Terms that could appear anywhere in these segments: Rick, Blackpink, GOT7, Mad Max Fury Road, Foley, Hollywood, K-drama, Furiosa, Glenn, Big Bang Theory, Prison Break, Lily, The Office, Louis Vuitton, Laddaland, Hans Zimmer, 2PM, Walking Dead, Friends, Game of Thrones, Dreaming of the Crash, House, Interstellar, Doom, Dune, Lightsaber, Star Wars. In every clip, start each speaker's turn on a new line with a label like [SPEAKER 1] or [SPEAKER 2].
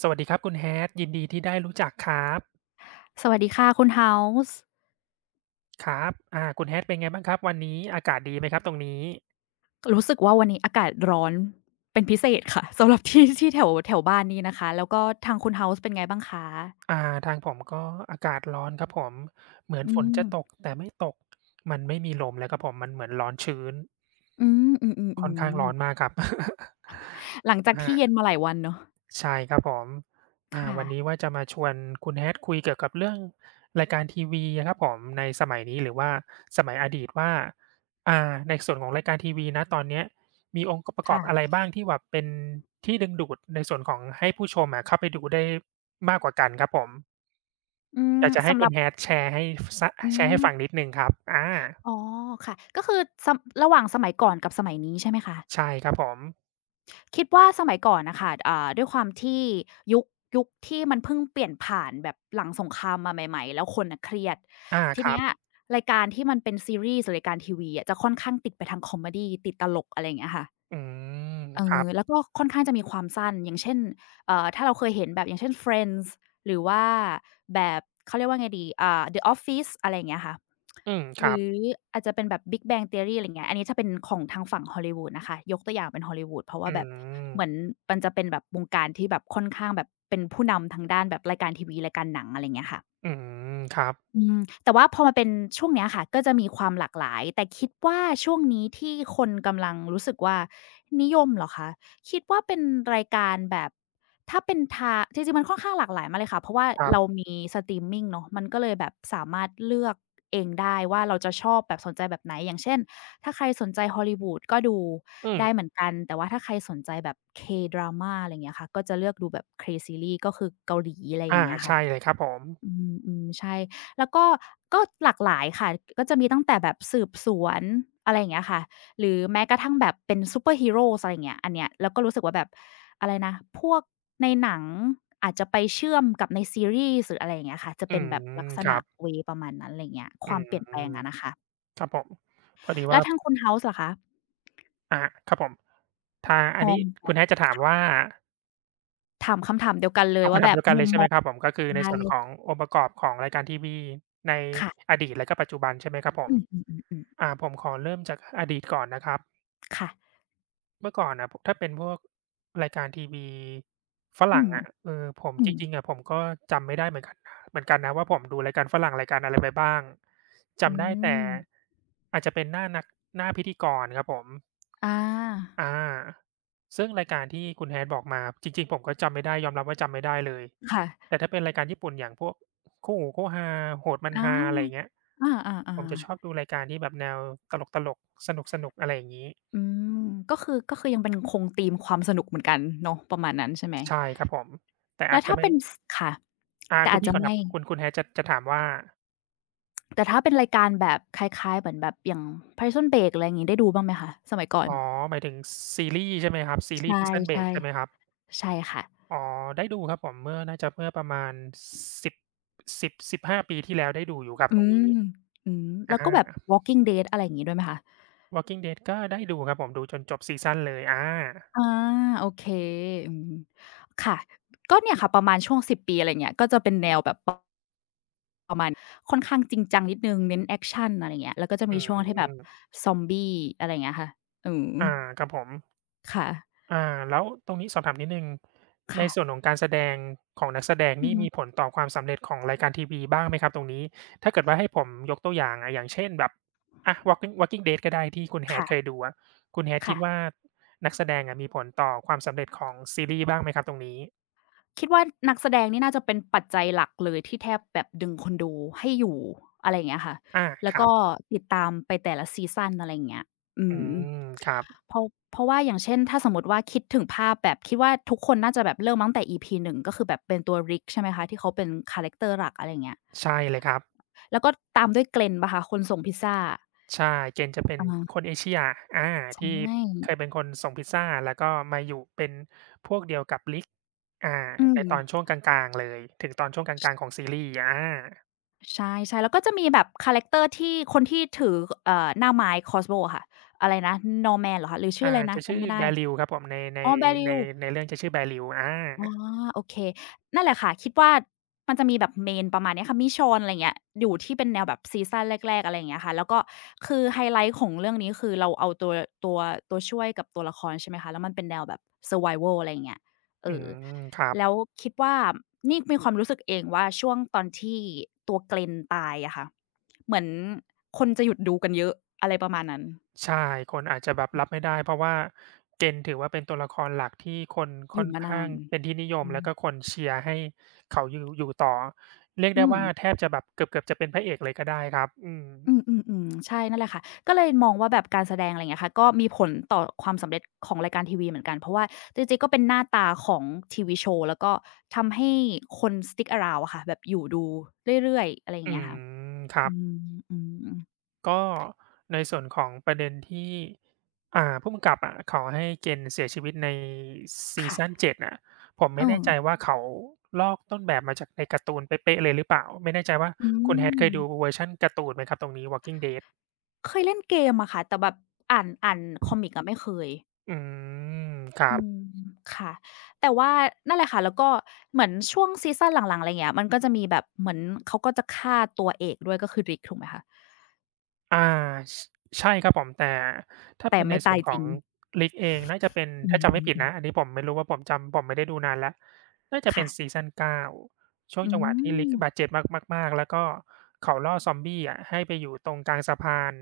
[SPEAKER 1] สวัสดีครับคุณ Hat ยินดีที่ได้รู้จักครับ
[SPEAKER 2] สวัสดีค่ะคุณ House
[SPEAKER 1] ครับคุณ Hat เป็นไงบ้างครับวันนี้อากาศดีไหมครับตรงนี้
[SPEAKER 2] รู้สึกว่าวันนี้อากาศร้อนเป็นพิเศษค่ะ สำหรับที่ ที่แถวแถวบ้านนี้นะคะแล้วก็ทางคุณ House เป็นไงบ้างคะ
[SPEAKER 1] อ่าทางผมก็อากาศร้อนครับผมเหมือน
[SPEAKER 2] อื
[SPEAKER 1] ฝน
[SPEAKER 2] ม
[SPEAKER 1] จะตกแต่ไม่ตกมันไม่มีลมเลยครับผมมันเหมือนร้อนชื้น
[SPEAKER 2] อืมอื
[SPEAKER 1] ค่อนข้าง
[SPEAKER 2] อ
[SPEAKER 1] ร้อ
[SPEAKER 2] ๆ
[SPEAKER 1] น
[SPEAKER 2] ๆ
[SPEAKER 1] มากครับ
[SPEAKER 2] หลังจา กที่เย็
[SPEAKER 1] อา
[SPEAKER 2] นมาหลายวันเนาะ
[SPEAKER 1] ใช่ครับผม
[SPEAKER 2] ค่ะ
[SPEAKER 1] วันนี้ว่าจะมาชวนคุณ Hat คุยเกี่ยวกับเรื่องรายการทีวีอะครับผมในสมัยนี้หรือว่าสมัยอดีตว่าในส่วนของรายการทีวีณตอนเนี้ยมีองค์ประกอบอะไร
[SPEAKER 2] ค่ะ
[SPEAKER 1] บ้างที่แบบเป็นที่ดึงดูดในส่วนของให้ผู้ชมอะเข้าไปดูได้มากกว่ากันครับผม
[SPEAKER 2] อืม
[SPEAKER 1] อยากจะให้
[SPEAKER 2] สำห
[SPEAKER 1] คุ
[SPEAKER 2] รับ
[SPEAKER 1] ณ Hat แชร์ให้ส
[SPEAKER 2] อื
[SPEAKER 1] แชร์ให้
[SPEAKER 2] ม
[SPEAKER 1] ฟังนิดหนึ่งครับอา
[SPEAKER 2] อ๋อค่ะก็คือสระหว่างสมัยก่อนกับสมัยนี้ใช่ไหมคะ
[SPEAKER 1] ใช่ครับผม
[SPEAKER 2] คิดว่าสมัยก่อนนะคะด้วยความที่ยุคยุคที่มันเพิ่งเปลี่ยนผ่านแบบหลังสงครามมาใหม่ๆแล้วคนน่ะเครียด
[SPEAKER 1] อา
[SPEAKER 2] ที
[SPEAKER 1] ครั
[SPEAKER 2] เนี้
[SPEAKER 1] บ
[SPEAKER 2] ยรายการที่มันเป็นซีรีส์หรือรายการทีวีอะจะค่อนข้างติดไปทางคอเมดีติดตลกอะไรอย่างเงี้ยค่ะ
[SPEAKER 1] อืม
[SPEAKER 2] เอ
[SPEAKER 1] ครั
[SPEAKER 2] อ
[SPEAKER 1] บ
[SPEAKER 2] แล้วก็ค่อนข้างจะมีความสั้นอย่างเช่นถ้าเราเคยเห็นแบบอย่างเช่น Friends หรือว่าแบบเขาเรียกว่าไงดีThe Office อะไรอย่างเงี้ยค่ะ
[SPEAKER 1] อืมค
[SPEAKER 2] หรื
[SPEAKER 1] รับ
[SPEAKER 2] ออาจจะเป็นแบบ Big Bang Theory อะไรอย่างเงี้ยอันนี้จะเป็นของทางฝั่งฮอลลีวูดนะคะยกตัวอย่างเป็นฮอลลีวูดเพราะว่า
[SPEAKER 1] อื
[SPEAKER 2] แบบเหมือน
[SPEAKER 1] ม
[SPEAKER 2] มันจะเป็นแบบวงการที่แบบค่อนข้างแบบเป็นผู้นำทางด้านแบบรายการทีวีรายการหนังอะไรอย่างเงี้ยค่ะ
[SPEAKER 1] อืมครับ
[SPEAKER 2] อืมแต่ว่าพอมาเป็นช่วงเนี้ยค่ะก็จะมีความหลากหลายแต่คิดว่าช่วงนี้ที่คนกำลังรู้สึกว่านิยมเหรอคะคิดว่าเป็นรายการแบบถ้าเป็นทาจริงๆมันค่อนข้างหลากหลายมากเลยค่ะเพราะว่า
[SPEAKER 1] ครั
[SPEAKER 2] เรา
[SPEAKER 1] บ
[SPEAKER 2] มีสตรีมมิงเนาะมันก็เลยแบบสามารถเลือกเองได้ว่าเราจะชอบแบบสนใจแบบไหนอย่างเช่นถ้าใครสนใจ Hollywood ก็ดู
[SPEAKER 1] อืม
[SPEAKER 2] ได้เหมือนกันแต่ว่าถ้าใครสนใจแบบ K-drama อะไรอย่างเงี้ยค่ะก็จะเลือกดูแบบ K series ก็คือเกาหลีอะไรอย่าง
[SPEAKER 1] อา
[SPEAKER 2] เงี้ยค่ะ
[SPEAKER 1] ใช่เลยครับผม
[SPEAKER 2] อืมอืมใช่แล้วก็หลากหลายค่ะก็จะมีตั้งแต่แบบสืบสวนอะไรอย่างเงี้ยค่ะหรือแม้กระทั่งแบบเป็นซูเปอร์ฮีโรอะไรอย่างเงี้ยอันเนี้ยเราก็รู้สึกว่าแบบอะไรนะพวกในหนังอาจจะไปเชื่อมกับในซีรีส์หรืออะไรอย่างเงี้ยค่ะจะ
[SPEAKER 1] อื
[SPEAKER 2] เป็นแบบลัก
[SPEAKER 1] ม
[SPEAKER 2] ษ
[SPEAKER 1] ครั
[SPEAKER 2] ณะ
[SPEAKER 1] บ
[SPEAKER 2] เวย์ประมาณนั้นอะไรอย่างเงี้ยค
[SPEAKER 1] อื
[SPEAKER 2] วาม
[SPEAKER 1] ม
[SPEAKER 2] เปลี่ยนแปลงอะนะคะ
[SPEAKER 1] ครับผมพอดี
[SPEAKER 2] แล้
[SPEAKER 1] ว่า
[SPEAKER 2] วทางคุณ House ล่ะคะ
[SPEAKER 1] อาครับผมทาง
[SPEAKER 2] ม
[SPEAKER 1] อัน
[SPEAKER 2] อง
[SPEAKER 1] นี้
[SPEAKER 2] แบ
[SPEAKER 1] คุ
[SPEAKER 2] บ
[SPEAKER 1] ณ Hat จะถามว่า
[SPEAKER 2] ถามคำถามเดียวกันเลย
[SPEAKER 1] เอา
[SPEAKER 2] ว่า
[SPEAKER 1] คำ
[SPEAKER 2] แบ
[SPEAKER 1] ถาม
[SPEAKER 2] บ
[SPEAKER 1] เดียวกัน
[SPEAKER 2] มุ
[SPEAKER 1] เล
[SPEAKER 2] ม
[SPEAKER 1] ยใช่
[SPEAKER 2] ม
[SPEAKER 1] ไหม
[SPEAKER 2] อง
[SPEAKER 1] ครับผมก็คือใน
[SPEAKER 2] ใช่
[SPEAKER 1] ส่วนขององค์ประกอบของรายการทีวีใน
[SPEAKER 2] ค่ะ
[SPEAKER 1] อดีตและก็ปัจจุบันใช่ไหมครับผม
[SPEAKER 2] อืมๆๆ
[SPEAKER 1] ผมขอเริ่มจากอดีตก่อนนะครับ
[SPEAKER 2] ๆค่ะ
[SPEAKER 1] เมื่อก่อนน่ะถ้าเป็นพวกรายการทีวีฝ
[SPEAKER 2] อื
[SPEAKER 1] รั่ง
[SPEAKER 2] ม
[SPEAKER 1] อะผม
[SPEAKER 2] อื
[SPEAKER 1] จ
[SPEAKER 2] ม
[SPEAKER 1] ริงๆอะผมก็จำไม่ได้เหมือนกันเหมือนกันนะว่าผมดูรายการฝรั่งรายการอะไรไปบ้าง
[SPEAKER 2] อื
[SPEAKER 1] จำได้แต่
[SPEAKER 2] ม
[SPEAKER 1] อาจจะเป็นหน้าหน้าพิธีกรครับผม
[SPEAKER 2] อา
[SPEAKER 1] อาซึ่งรายการที่คุณ Hat บอกมาจริงๆผมก็จำไม่ได้ยอมรับว่าจำไม่ได้เลย
[SPEAKER 2] ค่ะ
[SPEAKER 1] แต่ถ้าเป็นรายการญี่ปุ่นอย่างพวกคู่หูคู่ฮาโหดมัน
[SPEAKER 2] อา
[SPEAKER 1] ฮาอะไรอย่างเงี้ย
[SPEAKER 2] อ
[SPEAKER 1] ผ
[SPEAKER 2] า
[SPEAKER 1] มจะ
[SPEAKER 2] ๆ
[SPEAKER 1] ช
[SPEAKER 2] ๆ
[SPEAKER 1] อบดูรายการที่แบบแนวตลกๆสนุกๆอะไรอย่างงี้
[SPEAKER 2] อืมก็คือยังเป็นคงธีมความสนุกเหมือนกันเนาะประมาณนั้นใช่ไหม
[SPEAKER 1] ใช่ครับผมแต่
[SPEAKER 2] แล้
[SPEAKER 1] อา
[SPEAKER 2] ว
[SPEAKER 1] จจะ
[SPEAKER 2] ถ้า
[SPEAKER 1] ไม่
[SPEAKER 2] เป็นสค่ะ
[SPEAKER 1] อา
[SPEAKER 2] แต่
[SPEAKER 1] คุณ
[SPEAKER 2] อาจ
[SPEAKER 1] พี่
[SPEAKER 2] จะ
[SPEAKER 1] ก่อนค
[SPEAKER 2] ไม่
[SPEAKER 1] รับคุณ Hat จะถามว่า
[SPEAKER 2] แต่ถ้าเป็นรายการแบบคล้ายๆเหมือนแบบอย่าง Prison Break อะไรอย่างงี้ได้ดูบ้างไหมคะสมัยก่อน
[SPEAKER 1] อ๋อหมายถึงซีรีส์ใช่ไหมครับซี
[SPEAKER 2] ใช
[SPEAKER 1] รีส์ Prison
[SPEAKER 2] ่
[SPEAKER 1] Break ใช่ไหมครับ
[SPEAKER 2] ๆใช่ค่ะ
[SPEAKER 1] อ๋อได้ดูครับผมเมื่อน่าจะเมื่อประมาณ10 1ห้5ปีที่แล้วได้ดูอยู่ครับ
[SPEAKER 2] อื
[SPEAKER 1] ตรง
[SPEAKER 2] ม
[SPEAKER 1] นี้
[SPEAKER 2] อืม
[SPEAKER 1] อ
[SPEAKER 2] แล้วก็แบบ
[SPEAKER 1] า
[SPEAKER 2] Walking Dead อะไรอย่างงี้ด้วยไหมคะ
[SPEAKER 1] Walking Dead ก็ได้ดูครับผมดูจนจบซีซันเลยอา
[SPEAKER 2] อาโอเคอืมค่ะ ก็เนี่ยค่ะประมาณช่วงสิบปีอะไรเงี้ยก็จะเป็นแนวแบบป ค่อนข้างจริงจังนิดหนึ่งเน้นแอกชันอะไรอย่างเงี้ยแล้วก็จะ
[SPEAKER 1] อื
[SPEAKER 2] มีช่วงที่แบบ
[SPEAKER 1] ม
[SPEAKER 2] ซอมบี้อะไรอย่างเงี้ยค่ะอืม
[SPEAKER 1] อาครับผม
[SPEAKER 2] ค่ะ
[SPEAKER 1] อาแล้วตรงนี้สอบถามนิดนึงในส่วน
[SPEAKER 2] ค่ะ
[SPEAKER 1] ของการแสดงของนักแสดง
[SPEAKER 2] อือ
[SPEAKER 1] นี่
[SPEAKER 2] ฮึ
[SPEAKER 1] มีผลต่อความสำเร็จของรายการทีวีบ้างไหมครับตรงนี้ถ้าเกิดว่าให้ผมยกตัวอย่างอะอย่างเช่นแบบอะ Walking Dead ก็ได้ที่คุณ h a ดเคย
[SPEAKER 2] ค่ะ
[SPEAKER 1] ดูอะคุณ h a ดคิ
[SPEAKER 2] ค่ะ
[SPEAKER 1] ดว่านักแสดงอะมีผลต่อความสำเร็จของซีรีส์บ้างไหมครับตรงนี้
[SPEAKER 2] คิดว่านักแสดงนี่น่าจะเป็นปัจจัยหลักเลยที่แทบแบบดึงคนดูให้อยู่อะไรอย่างเงี้ยค่ะ
[SPEAKER 1] อา
[SPEAKER 2] แล้
[SPEAKER 1] ค
[SPEAKER 2] ว
[SPEAKER 1] รั
[SPEAKER 2] ก็
[SPEAKER 1] บ
[SPEAKER 2] ติดตามไปแต่ละซีซันอะไรอย่างเงี้ยอื
[SPEAKER 1] อื
[SPEAKER 2] ม
[SPEAKER 1] มครับ
[SPEAKER 2] เพราะเพราะว่าอย่างเช่นถ้าสมมุติว่าคิดถึงภาพแบบคิดว่าทุกคนน่าจะแบบเริ่มมาตั้งแต่ EP 1ก็คือแบบเป็นตัว Rick ใช่ไหมคะที่เขาเป็นคาแรกเตอร์หลักอะไรอย่างเงี้ย
[SPEAKER 1] ใช่เลยครับ
[SPEAKER 2] แล้วก็ตามด้วย Glenn เปล่าคะคนส่งพิซซา
[SPEAKER 1] ใช่เจนจะเป็นค
[SPEAKER 2] อา
[SPEAKER 1] นเอเชียอา
[SPEAKER 2] ใช
[SPEAKER 1] ที่
[SPEAKER 2] ่
[SPEAKER 1] เคยเป็นคนส่งพิซซาแล้วก็มาอยู่เป็นพวกเดียวกับ อา
[SPEAKER 2] อื
[SPEAKER 1] ใน
[SPEAKER 2] ม
[SPEAKER 1] ตอนช่วงกลางๆเลยถึงตอนช่วงกลางๆของซีรีส์อา
[SPEAKER 2] ใช่ๆแล้วก็จะมีแบบคาแรกเตอร์ที่คนที่ถือเอ่อหน้าไม้ crossbow อะค่ะอะไรนะ Norman เหรอคะหรือชื่อ
[SPEAKER 1] อ่า
[SPEAKER 2] อะไรนะ
[SPEAKER 1] จะชื่
[SPEAKER 2] จำ
[SPEAKER 1] อ
[SPEAKER 2] ไม่ได้
[SPEAKER 1] Bellew ครับผมใน
[SPEAKER 2] อ๋อ
[SPEAKER 1] ใน
[SPEAKER 2] Beryl
[SPEAKER 1] ในเรื่องจะชื่อ Bellew อา
[SPEAKER 2] อ๋อโอเคนั่นแหละค่ะคิดว่ามันจะมีแบบ Main ประมาณเนี้ยค่ะ m i c h o e อะไรเงี้ยอยู่ที่เป็นแนวแบบซีซันแรกๆอะไรอย่างเงี้ยค่ะแล้วก็คือไฮไลต์ของเรื่องนี้คือเราเอาตัวตัวตัวช่วยกับตัวละครใช่ไหมคะแล้วมันเป็นแนวแบบ Survival อะไรอย่างเงี้ยเอ
[SPEAKER 1] อื
[SPEAKER 2] อ
[SPEAKER 1] มครับ
[SPEAKER 2] แล้วคิดว่านี่มีความรู้สึกเองว่าช่วงตอนที่ตัว Glenn ตายอะค่ะเหมือนคนจะหยุดดูกันเยอะอะไรประมาณนั้น
[SPEAKER 1] ใช่คนอาจจะแบบรับไม่ได้เพราะว่า Gen ถือว่าเป็นตัวละครหลักที่คน
[SPEAKER 2] อ
[SPEAKER 1] ค่
[SPEAKER 2] ยู่
[SPEAKER 1] อน
[SPEAKER 2] มานา
[SPEAKER 1] ข้าง
[SPEAKER 2] น
[SPEAKER 1] เป็นที่นิยม
[SPEAKER 2] อื
[SPEAKER 1] แล้
[SPEAKER 2] ม
[SPEAKER 1] วก็คนเชียร์ให้เขาอยู่ต่อเรียก
[SPEAKER 2] อื
[SPEAKER 1] ได้
[SPEAKER 2] ม
[SPEAKER 1] ว่าแทบจะแบบเกือบๆจะเป็นพระเอกเลยก็ได้ครับอืม
[SPEAKER 2] อืมๆๆใช่นั่นแหละค่ะก็เลยมองว่าแบบการแสดงอะไรเงี้ยค่ะก็มีผลต่อความสำเร็จของรายการทีวีเหมือนกันเพราะว่าจริงๆก็เป็นหน้าตาของทีวีโชว์แล้วก็ทำให้คน stick around อะค่ะแบบอยู่ดูเรื่อยๆอะไรอย่า
[SPEAKER 1] อื
[SPEAKER 2] งเงี้ยค่ะ
[SPEAKER 1] มครั
[SPEAKER 2] อื
[SPEAKER 1] บ
[SPEAKER 2] มอืม
[SPEAKER 1] ก็ในส่วนของประเด็นที่ผู้กำกับอะขอให้เกนเสียชีวิตในซีซัน
[SPEAKER 2] ค่ะ
[SPEAKER 1] 7น่ะผม
[SPEAKER 2] เอ
[SPEAKER 1] ไม่แน่ใจ
[SPEAKER 2] อ
[SPEAKER 1] ว่าเขาลอกต้นแบบมาจากในการ์ตูนเป๊ะๆเลยหรือเปล่าไม่แน่ใจว่า
[SPEAKER 2] อื
[SPEAKER 1] คุณ Hat เค
[SPEAKER 2] ม
[SPEAKER 1] ยดูเวอร์ชันการ์ตูนไหมครับตรงนี้ Walking Dead
[SPEAKER 2] เคยเล่นเกมอะค่ะแต่แบบอ่านคอมิกอะไม่เคย
[SPEAKER 1] อืมครั
[SPEAKER 2] อืม
[SPEAKER 1] บ
[SPEAKER 2] ค่ะแต่ว่านั่นแหละค่ะแล้วก็เหมือนช่วงซีซันหลังๆอะไรเงี้ยมันก็จะมีแบบเหมือนเขาก็จะฆ่าตัวเอกด้วยก็คือ Rick ถูกไหมคะ
[SPEAKER 1] อาชใช่ครับผมแต่ถ้า
[SPEAKER 2] แต่
[SPEAKER 1] เป็นใน
[SPEAKER 2] ไม่
[SPEAKER 1] ส่
[SPEAKER 2] ตา
[SPEAKER 1] ว
[SPEAKER 2] ย
[SPEAKER 1] นข
[SPEAKER 2] จ
[SPEAKER 1] อ
[SPEAKER 2] ริง
[SPEAKER 1] ง League เองน่าจะเป็น
[SPEAKER 2] อื
[SPEAKER 1] ถ้าจำไม่
[SPEAKER 2] ม
[SPEAKER 1] ผิดนะอัน
[SPEAKER 2] ๆๆ
[SPEAKER 1] นี้ผมไม่รู้ว่าผมจำผมไม่ได้ดูนานแล้วน่าจะเป็นซี
[SPEAKER 2] ค่ะ
[SPEAKER 1] ซัน9ช่วง
[SPEAKER 2] อื
[SPEAKER 1] จังหวะที่
[SPEAKER 2] ม
[SPEAKER 1] League บาดเจ็บมากๆมากๆแล้วก็เขาล่อซอมบี้อะให้ไปอยู่ตรงกลางสะพาน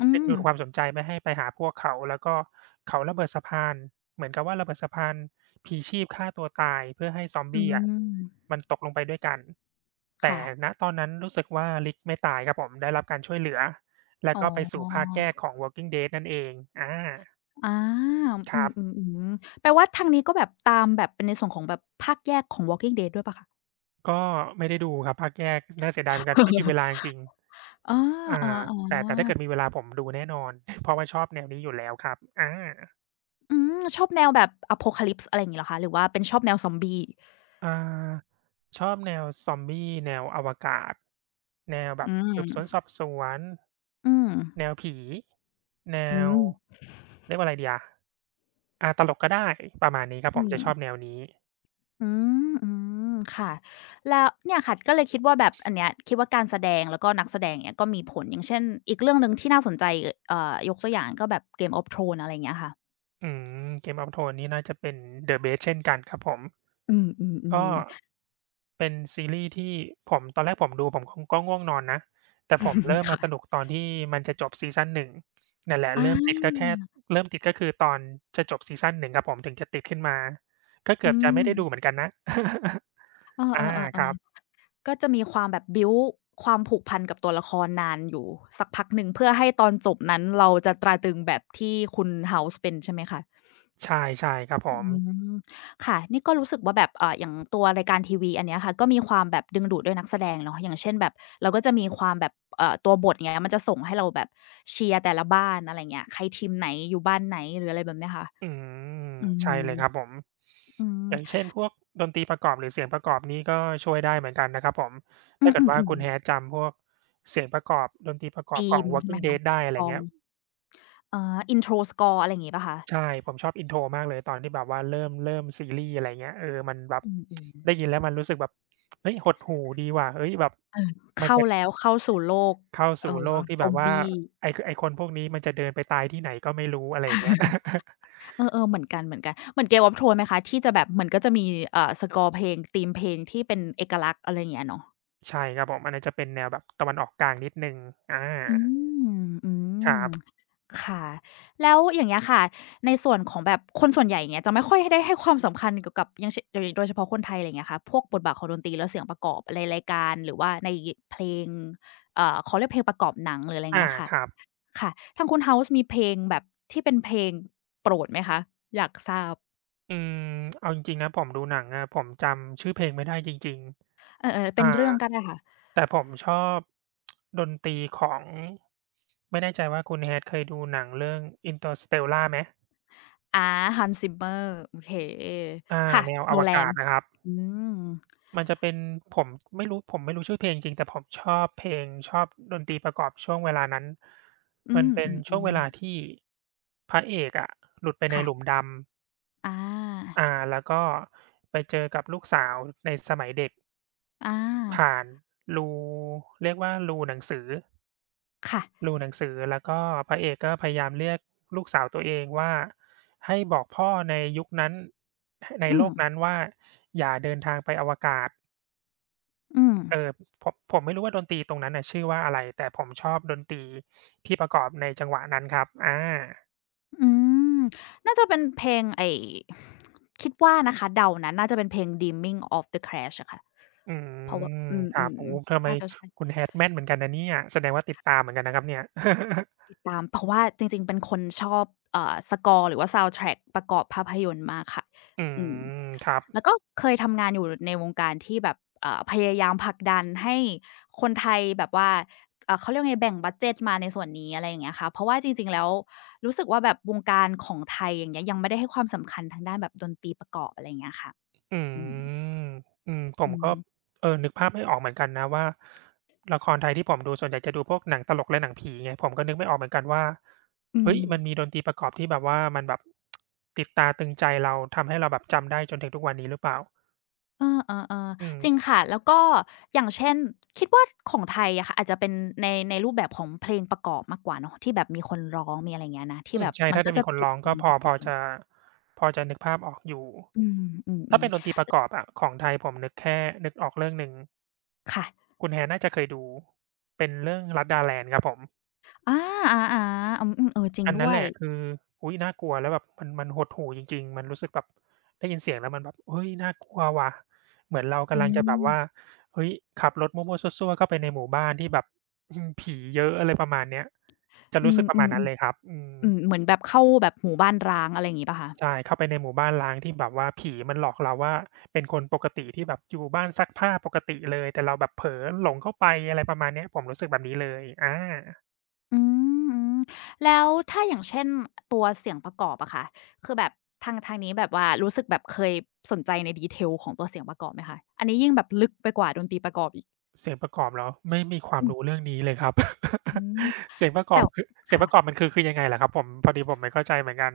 [SPEAKER 2] อื
[SPEAKER 1] ดึง
[SPEAKER 2] ม
[SPEAKER 1] ดูดความสนใจไม่ให้ไปหาพวกเขาแล้วก็เขาระเบิดสะพานเหมือนกับว่าระเบิดสะพานพลีชีพฆ่าตัวตายเพื่อให้ซอม
[SPEAKER 2] อื
[SPEAKER 1] บี้อะ
[SPEAKER 2] ม
[SPEAKER 1] มันตกลงไปด้วยกันแต่
[SPEAKER 2] ค่ะ
[SPEAKER 1] ณตอนนั้นรู้สึกว่า League ไม่ตายครับผมได้รับการช่วยเหลือ แล้ว
[SPEAKER 2] อ๋
[SPEAKER 1] ก็ไปสู่ภาค
[SPEAKER 2] อ
[SPEAKER 1] แยกของ Walking Dead นั่นเองอา
[SPEAKER 2] อา
[SPEAKER 1] ค
[SPEAKER 2] อื
[SPEAKER 1] รับ
[SPEAKER 2] มๆๆแปลว่าทางนี้ก็แบบตามแบบเป็นในส่วนของแบบภาคแยกของ Walking Dead ด้วยเปล่าคะ
[SPEAKER 1] ก็ไม่ได้ดูครับภาคแยกน่าเสียดายเหมือนกัน ไม่มีเวลาจ
[SPEAKER 2] เ
[SPEAKER 1] ริงๆ
[SPEAKER 2] อ
[SPEAKER 1] อ่าแต่ถ้าเกิด
[SPEAKER 2] าออ
[SPEAKER 1] มีเวลาผมดูแน่นอน เพราะว่าชอบแนวนี้อยู่แล้วครับอา
[SPEAKER 2] ๆอืมชอบแนวแบบ Apocalypse อะไรอย่างงี้เหรอคะหรือว่าเป็นชอบแนวซอมบี้
[SPEAKER 1] อ่า ชอบแนวซอมบี้แนวอวกาศ แนวแบ
[SPEAKER 2] อื
[SPEAKER 1] บ
[SPEAKER 2] ม
[SPEAKER 1] สืบสวนสอบสวน
[SPEAKER 2] อืม
[SPEAKER 1] แนวผี แน
[SPEAKER 2] อื
[SPEAKER 1] ว
[SPEAKER 2] ม
[SPEAKER 1] เรียกว่าอะไรดีอะอาตลกก็ได้ ประมาณนี้ครับผ
[SPEAKER 2] อื
[SPEAKER 1] ม
[SPEAKER 2] ม
[SPEAKER 1] จะชอบแนวนี้
[SPEAKER 2] อืมอืมค่ะแล้วเนี่ยค่ะก็เลยคิดว่าแบบอันเนี้ยคิดว่าการแสดงแล้วก็นักแสดงเนี่ยก็มีผลอย่างเช่นอีกเรื่องหนึ่งที่น่าสนใจยกตัวอย่างก็แบบ Game of Thrones อะไรอย่างเงี้ยค่ะ
[SPEAKER 1] อืม Game of Thrones นี่น่าจะเป็น The Best เช่นกันครับผม
[SPEAKER 2] อื
[SPEAKER 1] ก็
[SPEAKER 2] มๆ
[SPEAKER 1] เป็นซีรีส์ที่ผมตอนแรกผมดูผมก็ง่วงนอนนะ แต่ผมเริ่ม
[SPEAKER 2] ๆ
[SPEAKER 1] มา
[SPEAKER 2] ค่ะ
[SPEAKER 1] สนุกตอนที่มันจะจบซีซัน1นงนั่นแหละ
[SPEAKER 2] อา
[SPEAKER 1] เริ่มติดก็แค่เริ่มติดก็คือตอนจะจบซีซัน1ครับผมถึงจะติดขึ้นมาก็เกือ
[SPEAKER 2] อื
[SPEAKER 1] บจะ
[SPEAKER 2] ม
[SPEAKER 1] ไม่ได้ดูเหมือนกันนะ
[SPEAKER 2] เอ
[SPEAKER 1] อา
[SPEAKER 2] อ
[SPEAKER 1] ครับ
[SPEAKER 2] ๆๆๆก็จะมีความแบบบิลด์ความผูกพันกับตัวละครนานอยู่สักพักหนึ่งเพื่อให้ตอนจบนั้นเราจะตราตรึงแบบที่คุณ House เป็นใช่ไหมคะ
[SPEAKER 1] ใช่ใช่ครับผ
[SPEAKER 2] อื
[SPEAKER 1] ม
[SPEAKER 2] มค่ะนี่ก็รู้สึกว่าแบบอย่างตัวรายการทีวีอันเนี้ยค่ะก็มีความแบบดึงดูดด้วยนักแสดงเนาะอย่างเช่นแบบเราก็จะมีความแบบตัวบทองเงี้ยมันจะส่งให้เราแบบเชียร์แต่ละบ้านอะไรเงี้ยใครทีมไหนอยู่บ้านไหนหรืออะไรแบบเนี้ยค่ะ
[SPEAKER 1] อืม
[SPEAKER 2] อื
[SPEAKER 1] ใช่
[SPEAKER 2] ม
[SPEAKER 1] เลยครับผม
[SPEAKER 2] อืม
[SPEAKER 1] อย่างเช่นพวกดนตรีประกอบหรือเสียงประกอบนี้ก็ช่วยได้เหมือนกันนะครับผม
[SPEAKER 2] อื
[SPEAKER 1] ถ้าเกิดว่า
[SPEAKER 2] ม
[SPEAKER 1] คุณ
[SPEAKER 2] ๆ
[SPEAKER 1] Hat
[SPEAKER 2] ๆ
[SPEAKER 1] จำพวกเสียงประกอบดนตรีประกอบ
[SPEAKER 2] ธี
[SPEAKER 1] ของ
[SPEAKER 2] มใช่ไหม
[SPEAKER 1] Walking
[SPEAKER 2] คะ
[SPEAKER 1] Dead ได้
[SPEAKER 2] ส
[SPEAKER 1] อะ
[SPEAKER 2] ก
[SPEAKER 1] ไร
[SPEAKER 2] อ
[SPEAKER 1] เงี้ย
[SPEAKER 2] ร์intro score อะไรอย่างงี้เปล่าคะ
[SPEAKER 1] ใช่ผมชอบ intro มากเลยตอนที่แบบว่าเริ่มซีรีส์อะไรเงี้ยเออมันแบบ
[SPEAKER 2] อื
[SPEAKER 1] ได้
[SPEAKER 2] ม
[SPEAKER 1] ยินแล้วมันรู้สึกแบบเฮ้ยหดหู่ดีว่ะเฮ้ยแบบ
[SPEAKER 2] ๆเออ
[SPEAKER 1] มัน
[SPEAKER 2] เข้า
[SPEAKER 1] จะ
[SPEAKER 2] แล้วเข้าสู่โลก
[SPEAKER 1] เข้า
[SPEAKER 2] เอ่อ
[SPEAKER 1] สู่โลกที่
[SPEAKER 2] ซ
[SPEAKER 1] แบ
[SPEAKER 2] อ
[SPEAKER 1] บ
[SPEAKER 2] ม
[SPEAKER 1] ว่า
[SPEAKER 2] บี้
[SPEAKER 1] ไอ้คนพวกนี้มันจะเดินไปตายที่ไหนก็ไม่รู้อะไรอย่างเงี้ย
[SPEAKER 2] เออๆเหมือนกัน เหมือนกันเหมือน Game of Thrones ไหมคะที่จะแบบมันก็จะมีสกอร์เพลงธีมเพลงที่เป็นเอกลักษณ์อะไรอย่างเงี้ยเนาะ
[SPEAKER 1] ใช่ครับผมอันนั้นจะเป็นแนวแบบตะวันออกกลางนิดหนึ่งอา
[SPEAKER 2] อืมอื
[SPEAKER 1] ค
[SPEAKER 2] ม
[SPEAKER 1] รับ
[SPEAKER 2] ค่ะแล้วอย่างเงี้ยค่ะในส่วนของแบบคนส่วนใหญ่อย่างเงี้ยจะไม่ค่อยได้ให้ความสำคัญเกี่ยวกับอย่างเช่นโดยเฉพาะคนไทยอะไรอย่างเงี้ยค่ะพวกบทบาทของดนตรีและเสียงประกอบในรายการหรือว่าในเพลงเขาเรียกเพลงประกอบหนังหรืออะไรอย่าง
[SPEAKER 1] อา
[SPEAKER 2] เงี้ยค่ะ
[SPEAKER 1] ครับ
[SPEAKER 2] ค่ะทางคุณเฮาส์มีเพลงแบบที่เป็นเพลงโปรดไหมคะอยากทราบ
[SPEAKER 1] อืมเอาจริงๆนะผมดูหนังอะผมจำชื่อเพลงไม่ได้จริง
[SPEAKER 2] เออๆ
[SPEAKER 1] ๆ
[SPEAKER 2] เป็
[SPEAKER 1] อา
[SPEAKER 2] นเรื่องก็ได้ค่ะ
[SPEAKER 1] แต่ผมชอบดนตรีของไม่แน่ใจว่าคุณ Hat เคยดูหนังเรื่อง Interstellar ไหม
[SPEAKER 2] อา Hans Zimmer โอเค
[SPEAKER 1] อา
[SPEAKER 2] ค่ะ
[SPEAKER 1] แนวอวกา
[SPEAKER 2] Nolan
[SPEAKER 1] ศนะครับ
[SPEAKER 2] อืม
[SPEAKER 1] มันจะเป็นผมไม่รู้ผมไม่รู้ชื่อเพลงจริงแต่ผมชอบเพลงชอบดนตรีประกอบช่วงเวลานั้น
[SPEAKER 2] อื
[SPEAKER 1] มันเป็นช่วง
[SPEAKER 2] ม
[SPEAKER 1] เว
[SPEAKER 2] ๆ
[SPEAKER 1] ลา
[SPEAKER 2] ๆ
[SPEAKER 1] ที่พระเอกอะหลุดไปในหลุม
[SPEAKER 2] ค่ะ
[SPEAKER 1] ด
[SPEAKER 2] อา
[SPEAKER 1] ำอ่าแล้วก็ไปเจอกับลูกสาวในสมัยเด็ก
[SPEAKER 2] อา
[SPEAKER 1] ผ่านรูเรียกว่ารูหนังสือ
[SPEAKER 2] ค่ะ
[SPEAKER 1] ดูหนังสือแล้วก็พระเอกก็พยายามเรียกลูกสาวตัวเองว่าให้บอกพ่อในยุคนั้นใน
[SPEAKER 2] อื
[SPEAKER 1] โล
[SPEAKER 2] ม
[SPEAKER 1] กนั้นว่าอย่าเดินทางไปอวกาศ
[SPEAKER 2] อืม
[SPEAKER 1] เอ่อผมไม่รู้ว่าดนตรีตรงนั้นน่ะชื่อว่าอะไรแต่ผมชอบดนตรีที่ประกอบในจังหวะนั้นครับอา
[SPEAKER 2] อืมน่าจะเป็นเพลงไอ้คิดว่านะคะเดานะน่าจะเป็นเพลง Dreaming of the Crash อะค่ะ
[SPEAKER 1] อื
[SPEAKER 2] เพราะว่า
[SPEAKER 1] ม
[SPEAKER 2] อื
[SPEAKER 1] ครับ
[SPEAKER 2] ม
[SPEAKER 1] โอ้โฮทำ
[SPEAKER 2] ๆ
[SPEAKER 1] ไม
[SPEAKER 2] น่าจะ
[SPEAKER 1] คุณ
[SPEAKER 2] ใช่
[SPEAKER 1] Hat แม่นเหมือนกันนะเนี่ยแสดงว่าติดตามเหมือนกันนะครับเนี่ย
[SPEAKER 2] ติดตามเพราะว่าจริงๆเป็นคนชอบสกอร์หรือว่า soundtrack ประกอบภาพยนตร์มากค่ะ
[SPEAKER 1] อื
[SPEAKER 2] อืม
[SPEAKER 1] มครับ
[SPEAKER 2] แล้วก็เคยทำงานอยู่ในวงการที่แบบพยายามผลักดันให้คนไทยแบบว่าเอ่าเขาเรียกว่าไงแบ่งบัดเจตมาในส่วนนี้อะไรอย่างเงี้ยค่ะเพราะว่าจริงๆแล้วรู้สึกว่าแบบวงการของไทยอย่างเงี้ยยังไม่ได้ให้ความสำคัญทางด้านแบบดนตรีประกอบอะไรอย่างเงี้ยค่ะ
[SPEAKER 1] อื
[SPEAKER 2] อืม
[SPEAKER 1] มอืมผม
[SPEAKER 2] อืม
[SPEAKER 1] ก็เออนึกภาพไม่ออกเหมือนกันนะว่าละครไทยที่ผมดูส่วนใหญ่จะดูพวกหนังตลกและหนังผีไงผมก็นึกไม่ออกเหมือนกันว่า
[SPEAKER 2] อืม
[SPEAKER 1] เฮ้ยมันมีดนตรีประกอบที่แบบว่ามันแบบติดตาตรึงใจเราทำให้เราแบบจำได้จนถึงทุกวันนี้หรือเปล่า
[SPEAKER 2] เออๆ
[SPEAKER 1] อืม
[SPEAKER 2] ๆจริงค่ะแล้วก็อย่างเช่นคิดว่าของไทยอะค่ะอาจจะเป็นในรูปแบบของเพลงประกอบมากกว่าเนาะที่แบบมีคนร้องมีอะไรอย่างเงี้ยนะที่
[SPEAKER 1] อื
[SPEAKER 2] แบ
[SPEAKER 1] ม
[SPEAKER 2] บ
[SPEAKER 1] ใช่
[SPEAKER 2] มัน
[SPEAKER 1] ถ้า
[SPEAKER 2] ก็
[SPEAKER 1] จะ
[SPEAKER 2] จะ
[SPEAKER 1] มีคน
[SPEAKER 2] ติด
[SPEAKER 1] ร้องก็พอพอ
[SPEAKER 2] Mainstream
[SPEAKER 1] จะพอจะนึกภาพออกอยู่
[SPEAKER 2] อืมอือ
[SPEAKER 1] ถ้าเป็นดนตรีประกอบอะของไทยผมนึกแค่นึกออกเรื่องหนึ่ง
[SPEAKER 2] ๆค่ะ
[SPEAKER 1] คุณ Hat น่าจะเคยดูเป็นเรื่องลัดดาแลนด์ครับผม
[SPEAKER 2] อาอาๆอืมๆเออจริง
[SPEAKER 1] อัน
[SPEAKER 2] ด้
[SPEAKER 1] นั้
[SPEAKER 2] ว
[SPEAKER 1] นแห
[SPEAKER 2] ย
[SPEAKER 1] ละคืออุ๊ยน่ากลัวแล้วแบบมันหดหู่จริงๆมันรู้สึกแบบได้ยินเสียงแล้วมันแบบเฮ้ยน่ากลัวว่ะเหมือนเรา
[SPEAKER 2] อื
[SPEAKER 1] กำลังจะแบบว่า
[SPEAKER 2] ม
[SPEAKER 1] เฮ้ยขับรถมั่วๆซั่วๆเข้าไปในหมู่บ้านที่แบบ อืมผีเยอะอะไรประมาณเนี้ยจะ
[SPEAKER 2] อื
[SPEAKER 1] รู้สึกประมาณ
[SPEAKER 2] ม
[SPEAKER 1] นั้นเลยค
[SPEAKER 2] ๆ
[SPEAKER 1] รับอืม
[SPEAKER 2] ๆอืมเหมือนแบบเข้าแบบหมู่บ้านร้างอะไรอย่างงี้เปล่าคะ
[SPEAKER 1] ใช่เข้าไปในหมู่บ้านร้างที่แบบว่าผีมันหลอกเราว่าเป็นคนปกติที่แบบอยู่บ้านซักผ้าปกติเลยแต่เราแบบเผลอหลงเข้าไปอะไรประมาณเนี้ยผมรู้สึกแบบนี้เลยอา
[SPEAKER 2] อืมอืมแล้วถ้าอย่างเช่นตัวเสียงประกอบอะค่ะคือแบบทางนี้แบบว่ารู้สึกแบบเคยสนใจใน detail ของตัวเสียงประกอบไหมคะอันนี้ยิ่งแบบลึกไปกว่าดนตรีประกอบอีก
[SPEAKER 1] เสียงประกอบเหรอไม่มีความ
[SPEAKER 2] อืม
[SPEAKER 1] รู้เรื่องนี้เลยครับ
[SPEAKER 2] อื ม
[SPEAKER 1] เสียงประกอ
[SPEAKER 2] แต่
[SPEAKER 1] บคือเสียงประกอบ
[SPEAKER 2] ค่ะ
[SPEAKER 1] มันคือยังไงเหรอครับผมพอดีผมไม่เข้าใจเหมือนกัน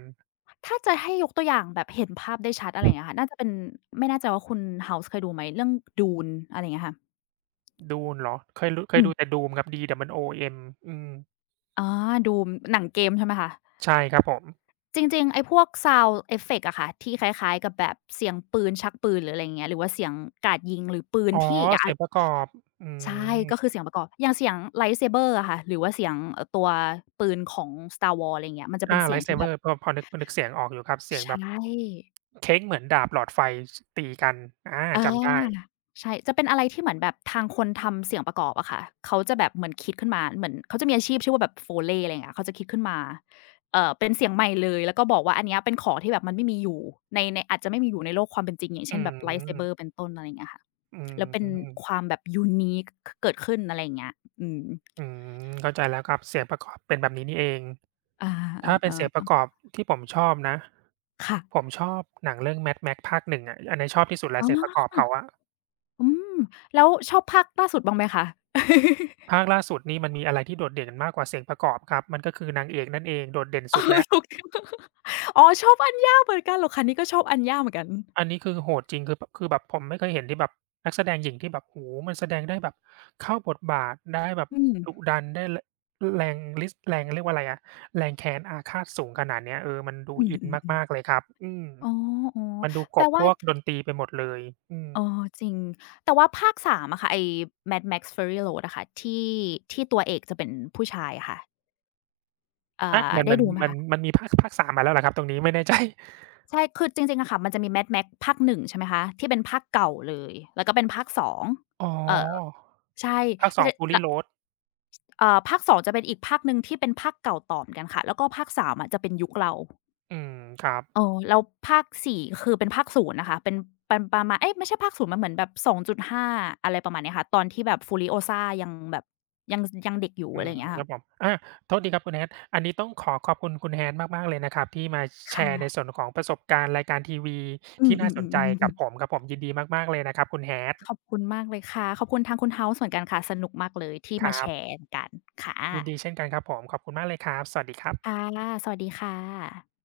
[SPEAKER 2] ถ้าจะให้ยกตัวอย่างแบบเห็นภาพได้ชัดอะไรอย่างเงี้ยค่ะน่าจะเป็นไม่แน่ใจว่าคุณ House เคยดูไหมเรื่อง Dune อะไรอย่างเงี้ยค่ะ
[SPEAKER 1] Dune เหรอเคยรู้เค
[SPEAKER 2] อื
[SPEAKER 1] ยดู
[SPEAKER 2] ม
[SPEAKER 1] แต่ Doom ครับ DOOM อืม
[SPEAKER 2] อ๋อ Doom หนังเกมใช่ไหมคะ
[SPEAKER 1] ใช่ครับผม
[SPEAKER 2] จริงๆไอ้พวก sound effect อะค่ะที่คล้ายๆกับแบบเสียงปืนชักปืนหรืออะไรอย่างเงี้ยหรือว่าเสียงกราดยิงหรือปืน
[SPEAKER 1] อ๋อ
[SPEAKER 2] ที่อยา
[SPEAKER 1] เสียงประกอบอื
[SPEAKER 2] ใช่
[SPEAKER 1] ม
[SPEAKER 2] ก็คือเสียงประกอบอย่างเสียง Lightsaber อะค่ะหรือว่าเสียงตัวปืนของ Star Wars อะไรอย่างเงี้ยมันจะเป็น
[SPEAKER 1] อา
[SPEAKER 2] เสียง
[SPEAKER 1] Light
[SPEAKER 2] ที่แบบ
[SPEAKER 1] Saber พอพอนึกพอนึกเสียงออกอยู่ครับเสียง
[SPEAKER 2] ใช่
[SPEAKER 1] แบบเค้กเหมือนดาบหลอดไฟชตีกันอา
[SPEAKER 2] อา
[SPEAKER 1] จำได้
[SPEAKER 2] ใช่จะเป็นอะไรที่เหมือนแบบทางคนทำเสียงประกอบอะค่ะเขาจะแบบเหมือนคิดขึ้นมาเหมือนเขาจะมีอาชีพชื่อว่าแบบ Foley อะไรอย่างเงี้ยเขาจะคิดขึ้นมาเป็นเสียงใหม่เลยแล้วก็บอกว่าอันเนี้ยเป็นของที่แบบมันไม่มีอยู่ในอาจจะไม่มีอยู่ในโลกความเป็นจริงอย่าง
[SPEAKER 1] อื
[SPEAKER 2] เช่นแบบ Lightsaber
[SPEAKER 1] ม
[SPEAKER 2] เป็นต้นอะไรอย่างเงี้ยค่ะ
[SPEAKER 1] อืม
[SPEAKER 2] แล้วเป็นความแบบ unique ขเกิดขึ้นอะไรอย่างเงี้ยอืม
[SPEAKER 1] อืมเข้าใจแล้วครับเสียงประกอบเป็นแบบนี้นี่เองถ้าเป็น
[SPEAKER 2] อา
[SPEAKER 1] เสียงประ
[SPEAKER 2] ๆๆ
[SPEAKER 1] กอ
[SPEAKER 2] ๆ
[SPEAKER 1] บที่ผมชอบนะ
[SPEAKER 2] ค่ะ
[SPEAKER 1] ผมชอบหนังเรื่อง Mad Max ภาคหนงอะอันนี้ชอบที่สุดแล้ว
[SPEAKER 2] อ๋
[SPEAKER 1] เสียงประกอ
[SPEAKER 2] อ
[SPEAKER 1] บเขาอะ
[SPEAKER 2] อืมแล้วชอบภาคล่าสุดบ้างไหมคะ
[SPEAKER 1] ภาคล่าสุดนี่มันมีอะไรที่โดดเด่นมากกว่าเสียงประกอบครับมันก็คือนางเอกนั่นเองโดดเด่น
[SPEAKER 2] เอ
[SPEAKER 1] สุ
[SPEAKER 2] อ
[SPEAKER 1] ดแล้ว
[SPEAKER 2] ถูก อ๋อชอบอันยากเหมือนกันเหรอคะนี่ก็ชอบอันยากเหมือนกัน
[SPEAKER 1] อันนี้คือโหดจริงคือบคือแบบผมไม่เคยเห็นที่แบบนักแสดงหญิงที่แบบโอ้โฮมันแสดงได้แบบเข้าบทบาทได้แบบ
[SPEAKER 2] อืม
[SPEAKER 1] ดุดันได้รแรงริสแรงเรียกว่าอะไรอะแรงแค้นอาฆาตสูงขนาดเนี้ยเออมันดู
[SPEAKER 2] อื
[SPEAKER 1] อิน
[SPEAKER 2] ม
[SPEAKER 1] มาก
[SPEAKER 2] ๆ
[SPEAKER 1] ๆ
[SPEAKER 2] ๆ
[SPEAKER 1] เลยครับอืม
[SPEAKER 2] อ๋อ
[SPEAKER 1] มันดู
[SPEAKER 2] ๆ
[SPEAKER 1] กล
[SPEAKER 2] แต่
[SPEAKER 1] บพ
[SPEAKER 2] ว่า
[SPEAKER 1] วก
[SPEAKER 2] ถ
[SPEAKER 1] ดนตรีไปหมดเลยอืม
[SPEAKER 2] อ๋อจริงแต่ว่าภาคสามอะค่ะไอ้ Mad Max Fury Road อะค่ะที่ตัวเอกจะเป็นผู้ชายอะค่ะอ่า
[SPEAKER 1] อะมัน
[SPEAKER 2] ได้
[SPEAKER 1] มัน
[SPEAKER 2] ดูไหม
[SPEAKER 1] มัน
[SPEAKER 2] คะ
[SPEAKER 1] มันมีภาค3มมาแล้วเหรอครับตรงนี้ไม่แน่ใจ
[SPEAKER 2] ใช่คือจริงๆอะค่ะมันจะมี Mad Max ภาคหนึ่งใช่ไหมคะที่เป็นภาคเก่าเลยแล้วก็เป็นภาคสอง
[SPEAKER 1] อ๋อ
[SPEAKER 2] เอ่อใช่
[SPEAKER 1] ภาค
[SPEAKER 2] ถ้า
[SPEAKER 1] 2
[SPEAKER 2] จะ
[SPEAKER 1] Fury
[SPEAKER 2] ล
[SPEAKER 1] Road
[SPEAKER 2] ภาคสองจะเป็นอีกภาคหนึ่งที่เป็นภาคเก่าต่อเหมือนกันค่ะแล้วก็ภาคสามอะจะเป็นยุคเรา
[SPEAKER 1] อืมครับ
[SPEAKER 2] เอ๋อแล้วภาค4คือเป็นภาค0นย์นะคะเป็นประมาณเอ๊ยไม่ใช่ภาค0มันเหมือนแบบ2.5องจุดห้าอะไรประมาณเนี้ยค่ะตอนที่แบบ Furiosa ยังแบบยังยังเด็กอยู่
[SPEAKER 1] อื
[SPEAKER 2] อะไรอย่าง
[SPEAKER 1] ม
[SPEAKER 2] เงี้ย
[SPEAKER 1] ค
[SPEAKER 2] ค่ะ
[SPEAKER 1] รับผมอาโทษทีครับคุณ Hat อันนี้ต้องขอขอบคุณคุณ Hat มากๆเลยนะครับที่มา
[SPEAKER 2] ค
[SPEAKER 1] แชร์ในส่
[SPEAKER 2] ่ะ
[SPEAKER 1] วนของประสบการณ์รายการทีวี
[SPEAKER 2] อืม
[SPEAKER 1] ที่น่าสนใจกับ
[SPEAKER 2] ๆๆๆ
[SPEAKER 1] ผ
[SPEAKER 2] ๆ
[SPEAKER 1] มครับผมยินดีมากๆเลยนะครับคุณ Hat
[SPEAKER 2] ขอบคุณมากเลยค่ะขอบคุณทางคุณเฮาส์เหมือนกันค่ะสนุกมากเลยที่
[SPEAKER 1] ค
[SPEAKER 2] มา
[SPEAKER 1] รั
[SPEAKER 2] แช
[SPEAKER 1] บ
[SPEAKER 2] ร์กันค่ะ
[SPEAKER 1] ยินดีเช่นกันครับผมขอบคุณมากเลยครับสวัสดีครับ
[SPEAKER 2] ค่ะสวัสดีค่ะ